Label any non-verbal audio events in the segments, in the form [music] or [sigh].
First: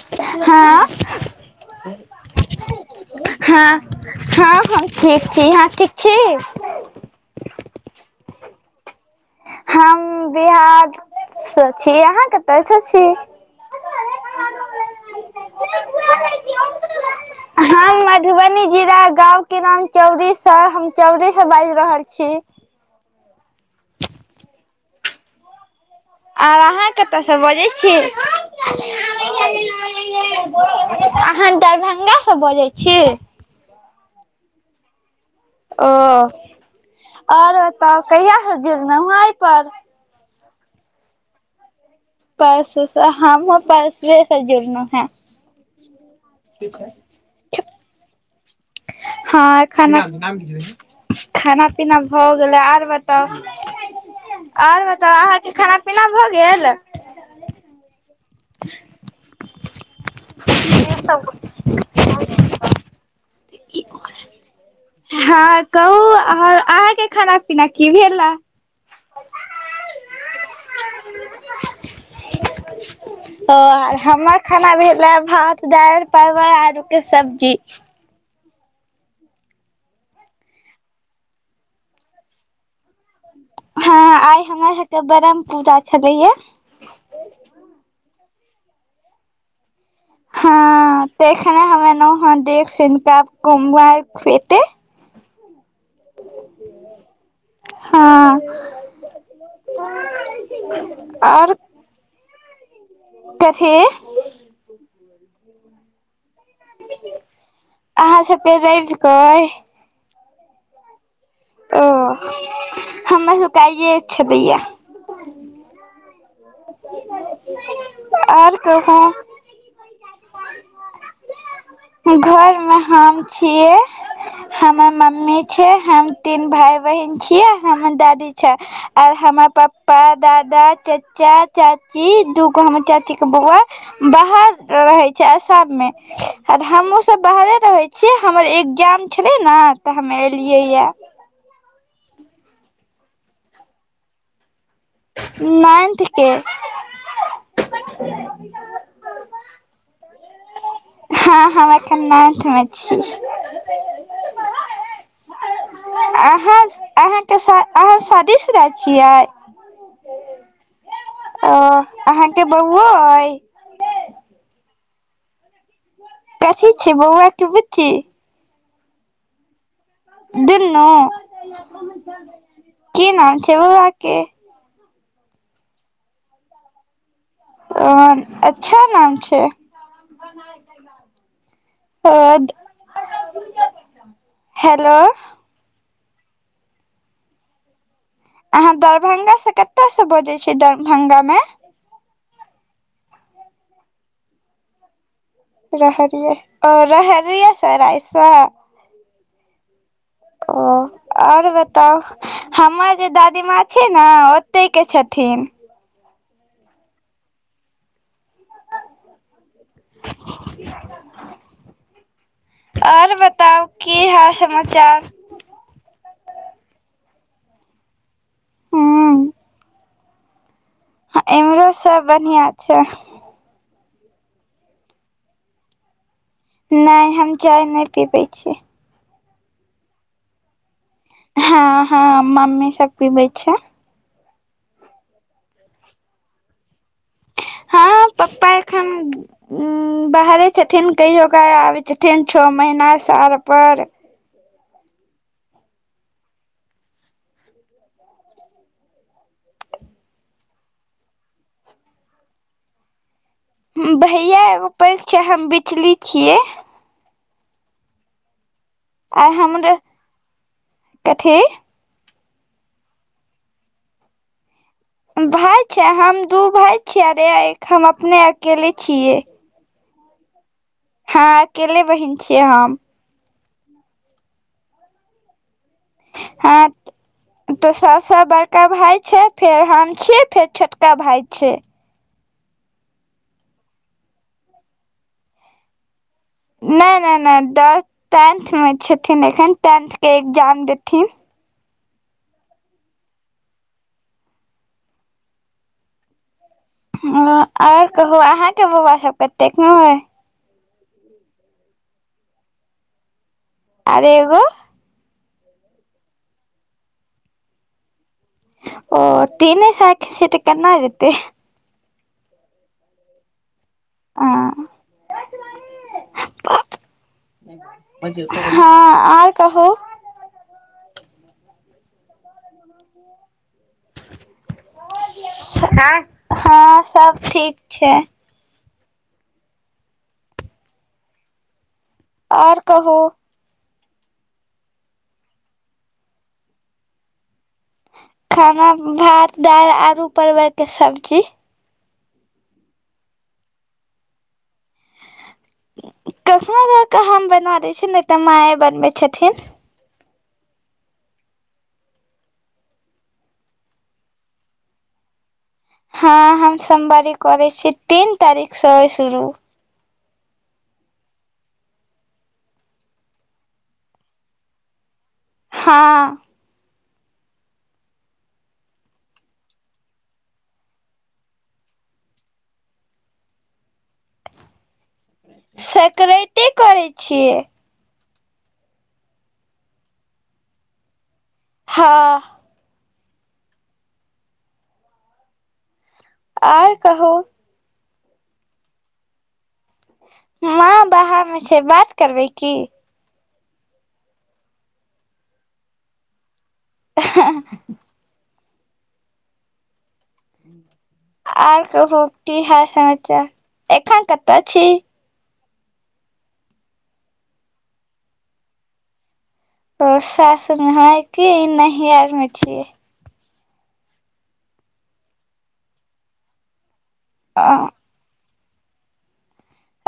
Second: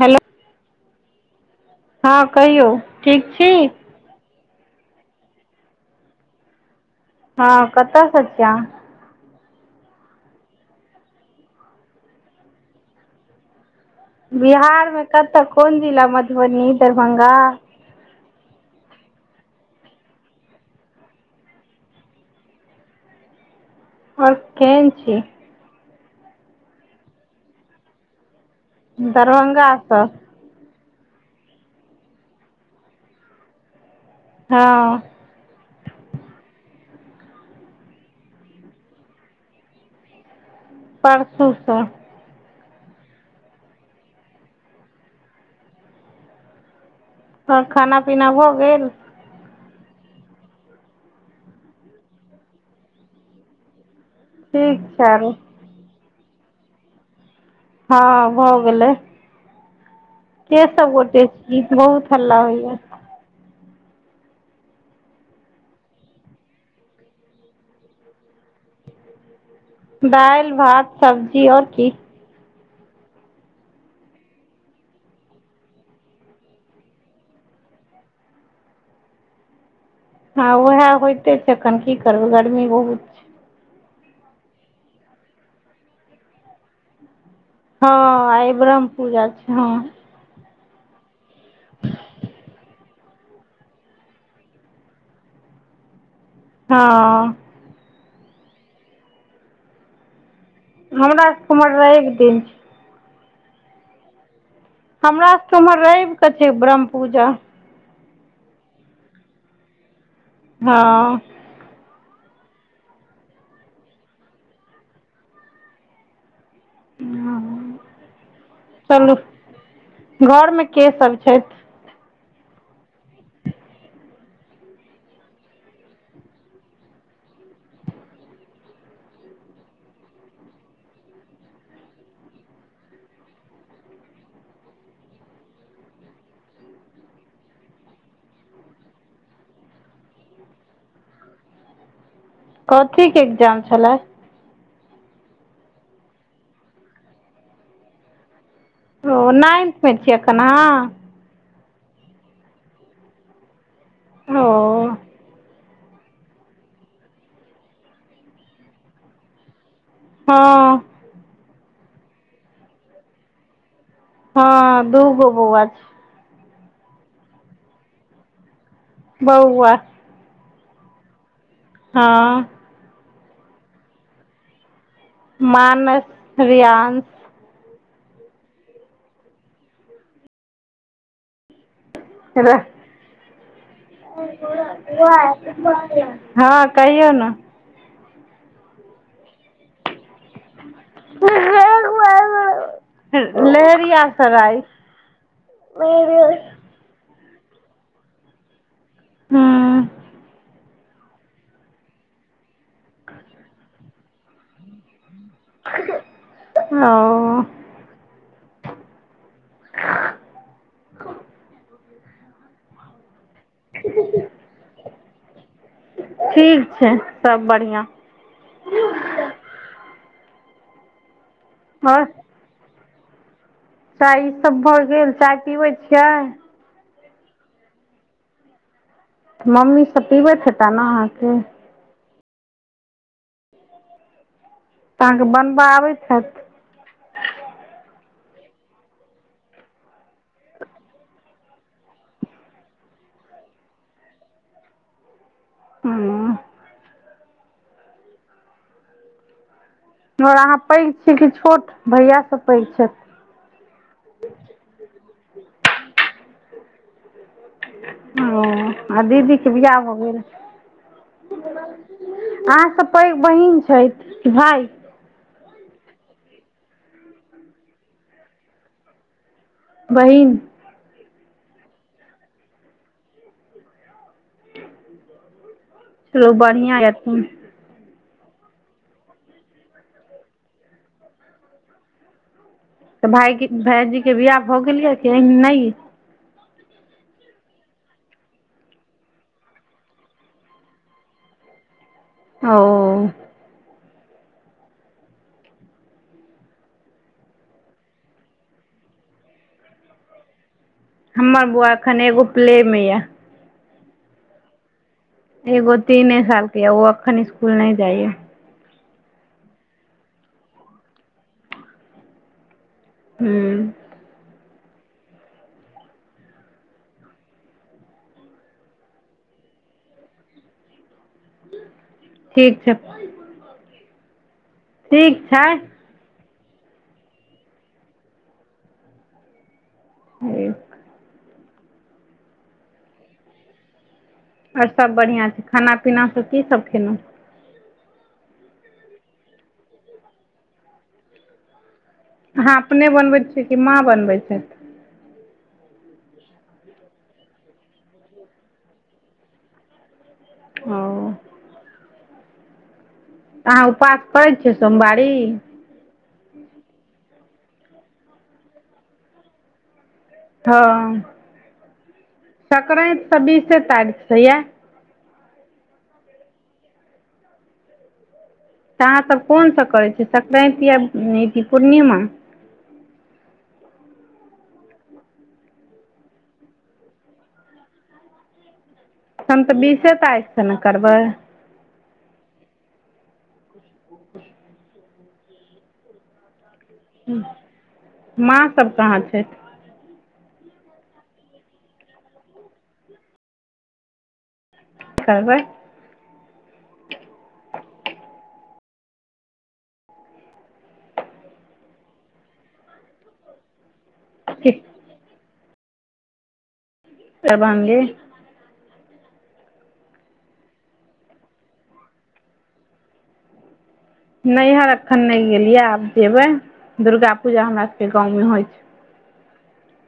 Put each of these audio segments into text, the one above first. Hello हँ। हँ कहियौ ठीक छी हँ। हँ-हम ठीक छी। अहां ठीक छी? हँ कतऽसँ छिअहाँ? हम बिहार स छी। अहाँ कत्तसँ छी। बिहारमे कत्तऽ? कोन जिला? मधुबनी, दरभङ्ंगा हम मधुबनी जिला गाँव के नाम चौरीस। हम चौरीसँ बाइज रहल छी। और केह्न छी? आर अहाँ कतऽसँ बजै छी? दरभंगा स- अहाँ दरभङ्गासँ बजै छी? हँ। ओ, आरो तऽ कहिया स जुरलौ हं अइ पर? परसू स। परसू स, हमहुँ परसुए स जुड़लौं हैं। के छाइ? अऽ खाना पीना भऽ गेल? हँ, खाना, कि नाम छौ? नाम कि छलैयैऽ? खाना पीना भऽ गेलै, आर बताऊ? ठीक आर छै बताउ? अहाँके खाना पीना भऽ गेल? हँ भऽ गेलै, के सब गोटे छी? इ बहुत हल्ला होइयाऽ। कि कऽ [inaudible] हँ, कहू अहा-अहाँके खाना पीना की भेलाऽ? दाइल, भात, सब्जी, और की? और हमर खाना भेलैऽ भात, दाइल, परवर आलू के सब्जी। हँ, उहैऽ होइते छै एखन, की करबै? गर्मी बहुत छै हँ, आइ हमर हेतऽ बरम पुजा छलैयैऽ। हँ, आइ ब्रह्म पूजा छै, हँ। हँ तऽ एखने हम ऐनौं हैं देख सुइन क, आब कुमांइ खुऐतै। हँ। हँ। हमरा सब के आओर उम्हर रैब दिन छै। कथी? हमरा स उम्हर रैब कऽ छै बरहम पूजा। अहाँ सबके रैब क अई? हँ। ओ, हमर सबके आइये छलैयैऽ। ह्म्म, आर कहू चलू, घर में के सब छैथ? घर में हम छीयै। हमर मम्मी छै, हम तीन भाय बहिन छियै, हमन दादी छाइ। और हमां पप्पा, दादा, चच्चा चाची, दूगो हमर चाची के बौआ बाहर रहे छै, असाम में। आ हमहुँ सब बाहरे रहे छियै, हमर एग्जाम छलै न तऽ हम एलियै यैऽ। कथी के एग्जाम छल्ला? नाइन्थ के। ओ नाइन्थ में छियै एखन अहाँ? हँ-हँ अखन नाइन्थ में छी। ओ। अहाँ-अहाँ के शा-अहाँ शादीशुदा छियै? हँ। अऽ, अहाँके बौवो अइ? हँ, दू गो बौवा छ कथी छै बौवा कि बुच्ची? बौवा। दुनू? हँ। की नाम छै बौवा के? मानस, रियानस। ओ, अच्छा नाम छै। रह हेलो हँ कहियौ न। अहाँ दरभंगा स कत स बजै छियै। दरभंगा मे? लेहेरियासराइ। रहरिए ओ रहरियासराय। हु ओ आर बताउ? हमर जे दादीमा छै न, ओतै के छथिन। ओ और ब ताव की हाल समाचार? ठीक छै। सब बढ़िआँ। इम्हरो आओर सब बढ़िया छै। चाय ई सब भऽ गेल। चाय पिबै छियै? नै, हम चाय नै पीबै छि। मम्मीसभ पिबैत हेता न अहाँके? ह - ह मम्मी सब पीबै छै। अहाँके बनबऽ आबैत हेत? हँ पप्पा एखन उ बाहरे छथिन कहियो क आबै छथिन छ महीना साल पर। [unintelligible] [unintelligible] और अहाँ पैघ छी कि छोट, भैया सब पैघ छैथ? भैया एगो पैघ छै, हम बिचली छियै। ओ, आ दीदीके बियाह भ गेल? कथी अहाँ स पैघ बहिन छै, कि भाय? भाय छै, हम दू भाय छीये, अरे एक हम अपने अकेली छियै। बहिन। हाँ अकेले बहिन छीयै हम। चालू बढ़िया ये। तो सबस बड़का भाय छै, फेर हम छी, फेर छोटका भाय छै। तऽ भाय भाइजी के बियाह भऽ गेल ये कि नहि? नै - नै - नै ट, टेंथ मे छथिन एखन टेंथ के एग्जाम देथिन। ओ ह आर कहु अहाँके बौआ सब कतेक में अय? हमर बौआ एखन एगो प्लेमे। आर एगो? एगो तीने साल के ये ओ अखन स्कूल नै जाइये। ओ तीने साल के छै त केना जेतै। हूँ आ हँ और कहू? ठीक छै। ठीक छयै। हैए हँ सोब ठीक छै। ह ए। और कहू। आओर सब बढ़ियाँ छै खाना पीना कीसब खेलउ। खाना भात दाइ आलु परवलकते सब्जी। अहाँ अपने बनबैत छि कि माँ बनबैत छैथ। कखनो काल क हम बना दै छि नय त माऐ बनबै छथिन। ओ। अहाँ उपास करै छि सोमवारी। हँ हम सोमवारी कोरै छी तीन तारीक स अय शुरू। हँ, सक्रइत सँ बीसे तारीकसँ या। हाँ। त अहाँसब कोन सब कोरै छि सक्रइत आ [unintelligible] पूर्णिमा। सकराइते कोरै छियै। तन त बीसे तारिकसँ ना करबै। हाँ। ओर,, ह माँ सब कहाँ छैथ। माँ बाहर मे छै बात करबै की। करबैय। ऐ ह आर कहु कि हाल समाचार एखन कतअ की छी। दरभंगे। ओ सासुर में कि नहियर मे छी। नैहियर एखन नय गेलियै आब जेबै दुर्गा पूजा हमरा सभके गाँवमे होय छै।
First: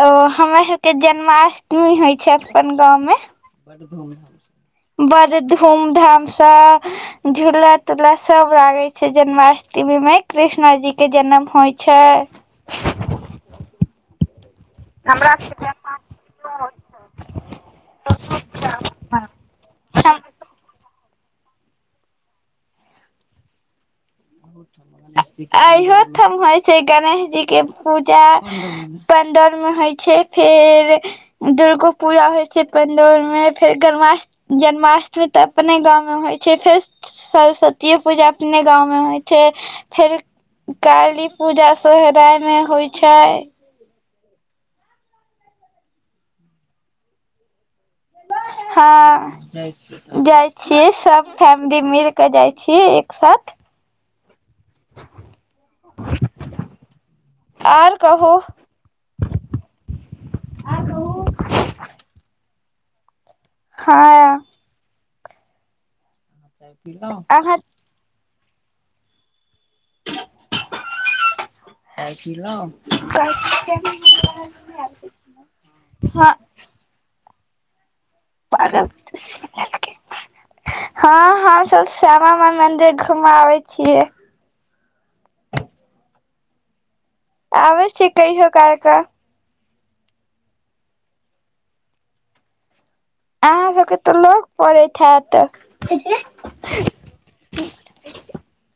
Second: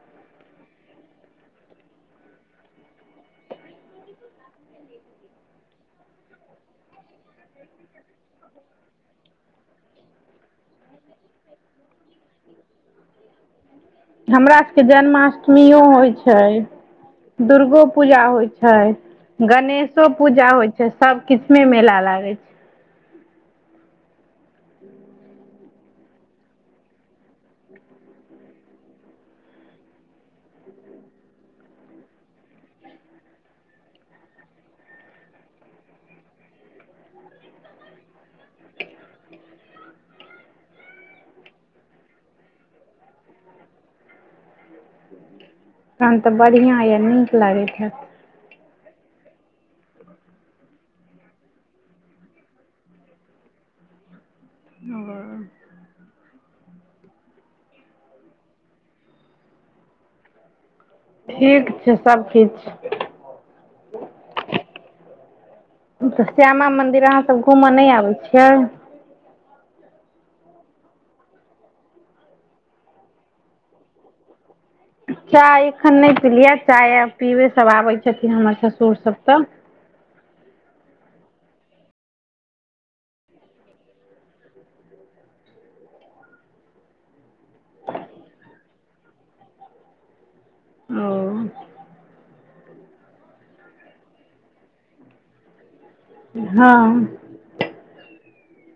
ओ हमरा सबके जन्माष्टमी होइ छै अपन गाँवमे, बड़ धूम धामसँ, झूला तूला सब लागे छै जन्माष्टमी में कृष्णा जी के जनम होय छै। हमरा सबके जन्माष्टमीयै होय छै। दुर्गो पूजा होय छै। गणेशो पूजा होय छै सब किछ मे मेला लागे छै। अहियो ठम होय छै गणेश जी के पूजा, पंडौर मे होइ छै फेर, दुर्गो पूजा होय छै पडौल में फेर गरमाष्, जन्माष्टमी त अपने गाँवं में होइ छै फेर सरस्वतीे पूजा अपने गाँवं मे, छै फेरो काली पूजा सै ओदाय मे होइ छयै। तहन त बढ़ियाँ यए नीक लागैत हैत। हँ। जाइ छीयै सब फैमिली मिल क जाइ छीयै एक साथ। हम्म। ओर कहूं। ठीक छै सब ठीक छै। हँ। श्यामा मंदिर अहाँ सब घूमो नय आबै छियै। [unintelligible] चाय एख्खन नय हँ पिलयै, चाय आब पीबै सब आबै छथिन हमर पागल ससुरसब तऽ हँ -हमसब श्यामा माइ मंदिर घूमाबै छियै। आबै छी कहिओ काल कऽ। ओ। अहाँ सबके तऽ लऽग पड़ैत हैत। हँ,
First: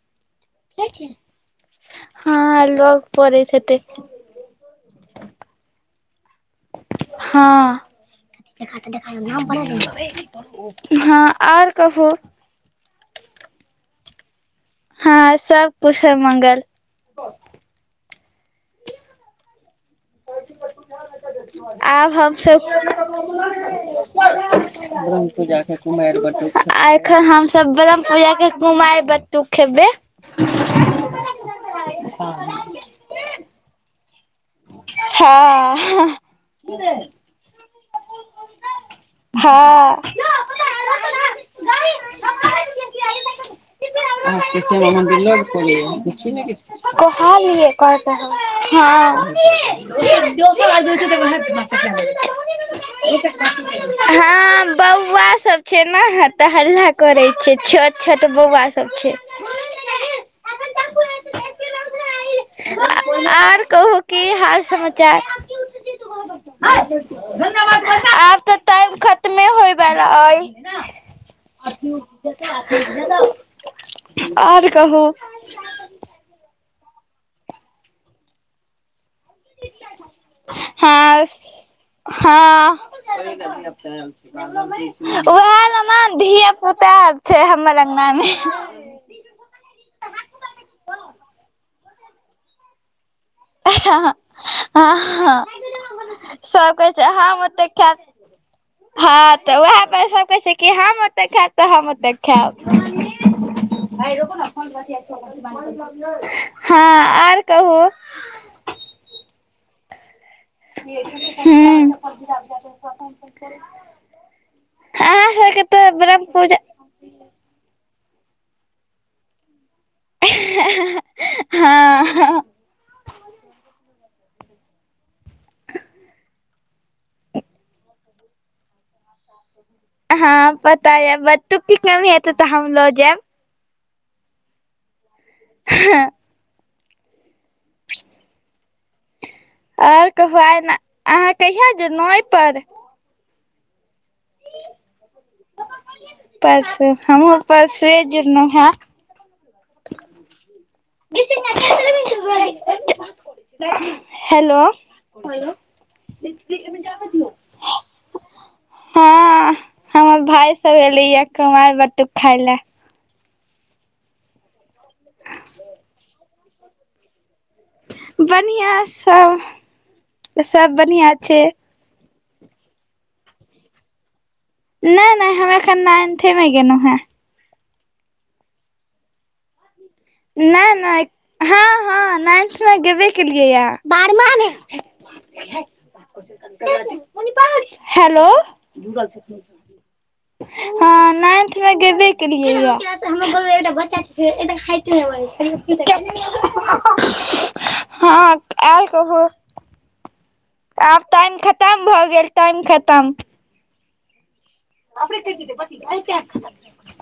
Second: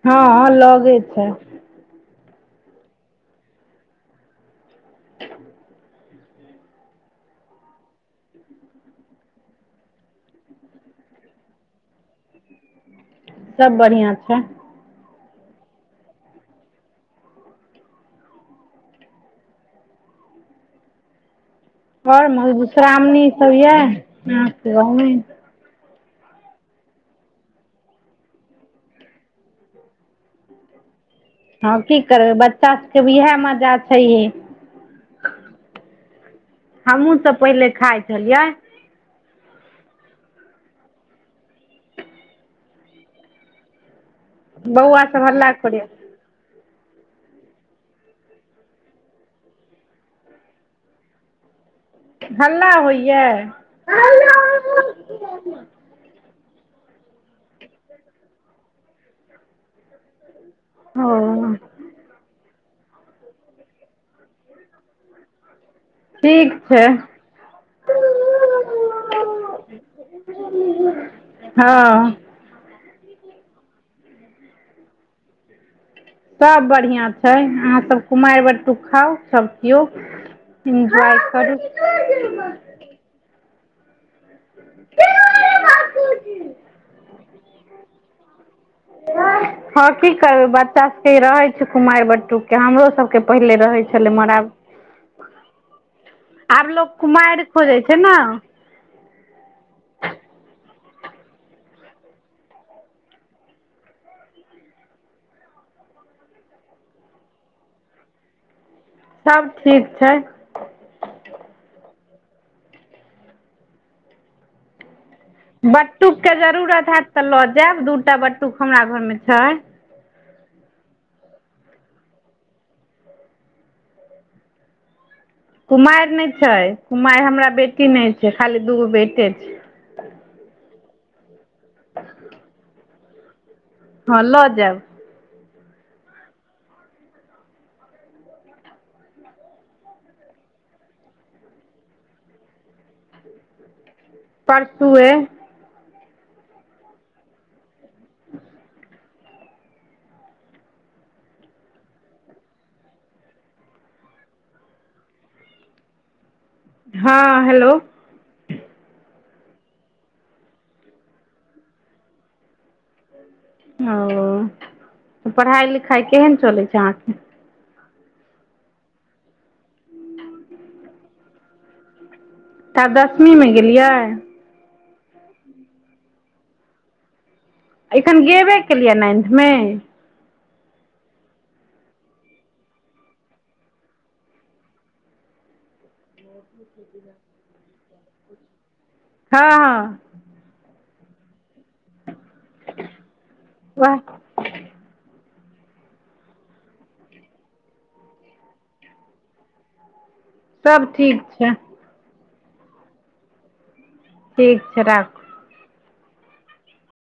हँ -लगे छै। हँ, लग पडैत हेतय। हँ। ह आर कहु। सब बढ़ियां छै। हां सब कुशल मंगल। आब आओर हमसब- [unintelligible] मधुश्रावणी सब यऽ अहाँके गाँवमे आ एख्खन हमसब ब्रह्म पूजा के कुमैर ब-टुक खेबै। [unintelligible] हम की करबै। बच्चा सभके भी इहै मजा छैहे। हँ हमहुूँ सब पहिले खाइ छलियै। हँ। [inaudible] अहां सब के श्यामा बौआ मन्दिर सब लग हल्ला करै पडैयैऽ। देखि ने गे कहलियै। कहलकै हं। हं। हल्ला होइये हँऽबौआ सब छै। न हतऽ हल्ला करय छै। छोटछोट बौआसब छै। ओ [unintelligible] आर-आर कहू कि हाल समाचार? ठीक छै। आब तऽ टाइम खतमे होइ बला अय। हँ [unintelligible] और कहू? सब बढ़िआं छै। अहाँ सब कुमाइर‌ बटटूक खाउ। सभ कियौ एन्जॉय करू। उहै लय मन करू धिया- पुता। छै हम्मर अंगना मे। हँ की करबै, बच्चा सबके ई रहै छै कुमाइर बटूकके। हमरो सब के पहिले रहै छलै, मर्आब हँ आब सब कहै लोक छै हम कुमाइर ओते खोजै छै खायब ने। हँ तऽ उहै पर सब कहै छै कि हम ओत्त खैब तऽ हम ओत्त खैब। हँ आर कहू। [unintelligible] सब ठीक छै। हुं बट्टूकके पूजा जरूरत हैत तऽ लऽ जैब दू टा बट्टुक हमरा घरमे छय। हँ कुमैइर नय छै कुमाइर हमरा बेटी नय छै खाली दूग्गो बेटे छै। हँ पता यैऽ। बट्टुक के कमी हेतय तऽ हम लऽ जैऽब। हं ल जैब। हँ [inaudible] आओर कहुं आय न अहाँ कहिया जुड़नऊ अय पर परसूए परसु हमहुँ परसुए जुड़नऊ हैं। हेलो [unintelligible] हँ हेलो हँ हमर भाय सब एलै यए कुमारि बटुक खाय लए। ओ पढ़ाइ, लिखाइ केहेन चलै छै अहाँके बढ़ियां सऽ, सब बढ़ियां छै। त आब दसमीमे गेलियै। नहि-नहि हम एखन नाइन्थे में गेलहुँ हैं। एखन गेबे केलियै नाइन्थमे। नहि-नहि हँ-हँ नाइन्थ मे गेबे केलियै यऽ। बारमां में [unintelligible] हैलो। हँ हँ हं नाइन्थ मे गेबे केलियै यैं। वाह हँ और कहुं सब आब ठीक टाइम छै खत्तम भऽ गेल, टाइम खत्तम। ठीक छै रा [unintelligible]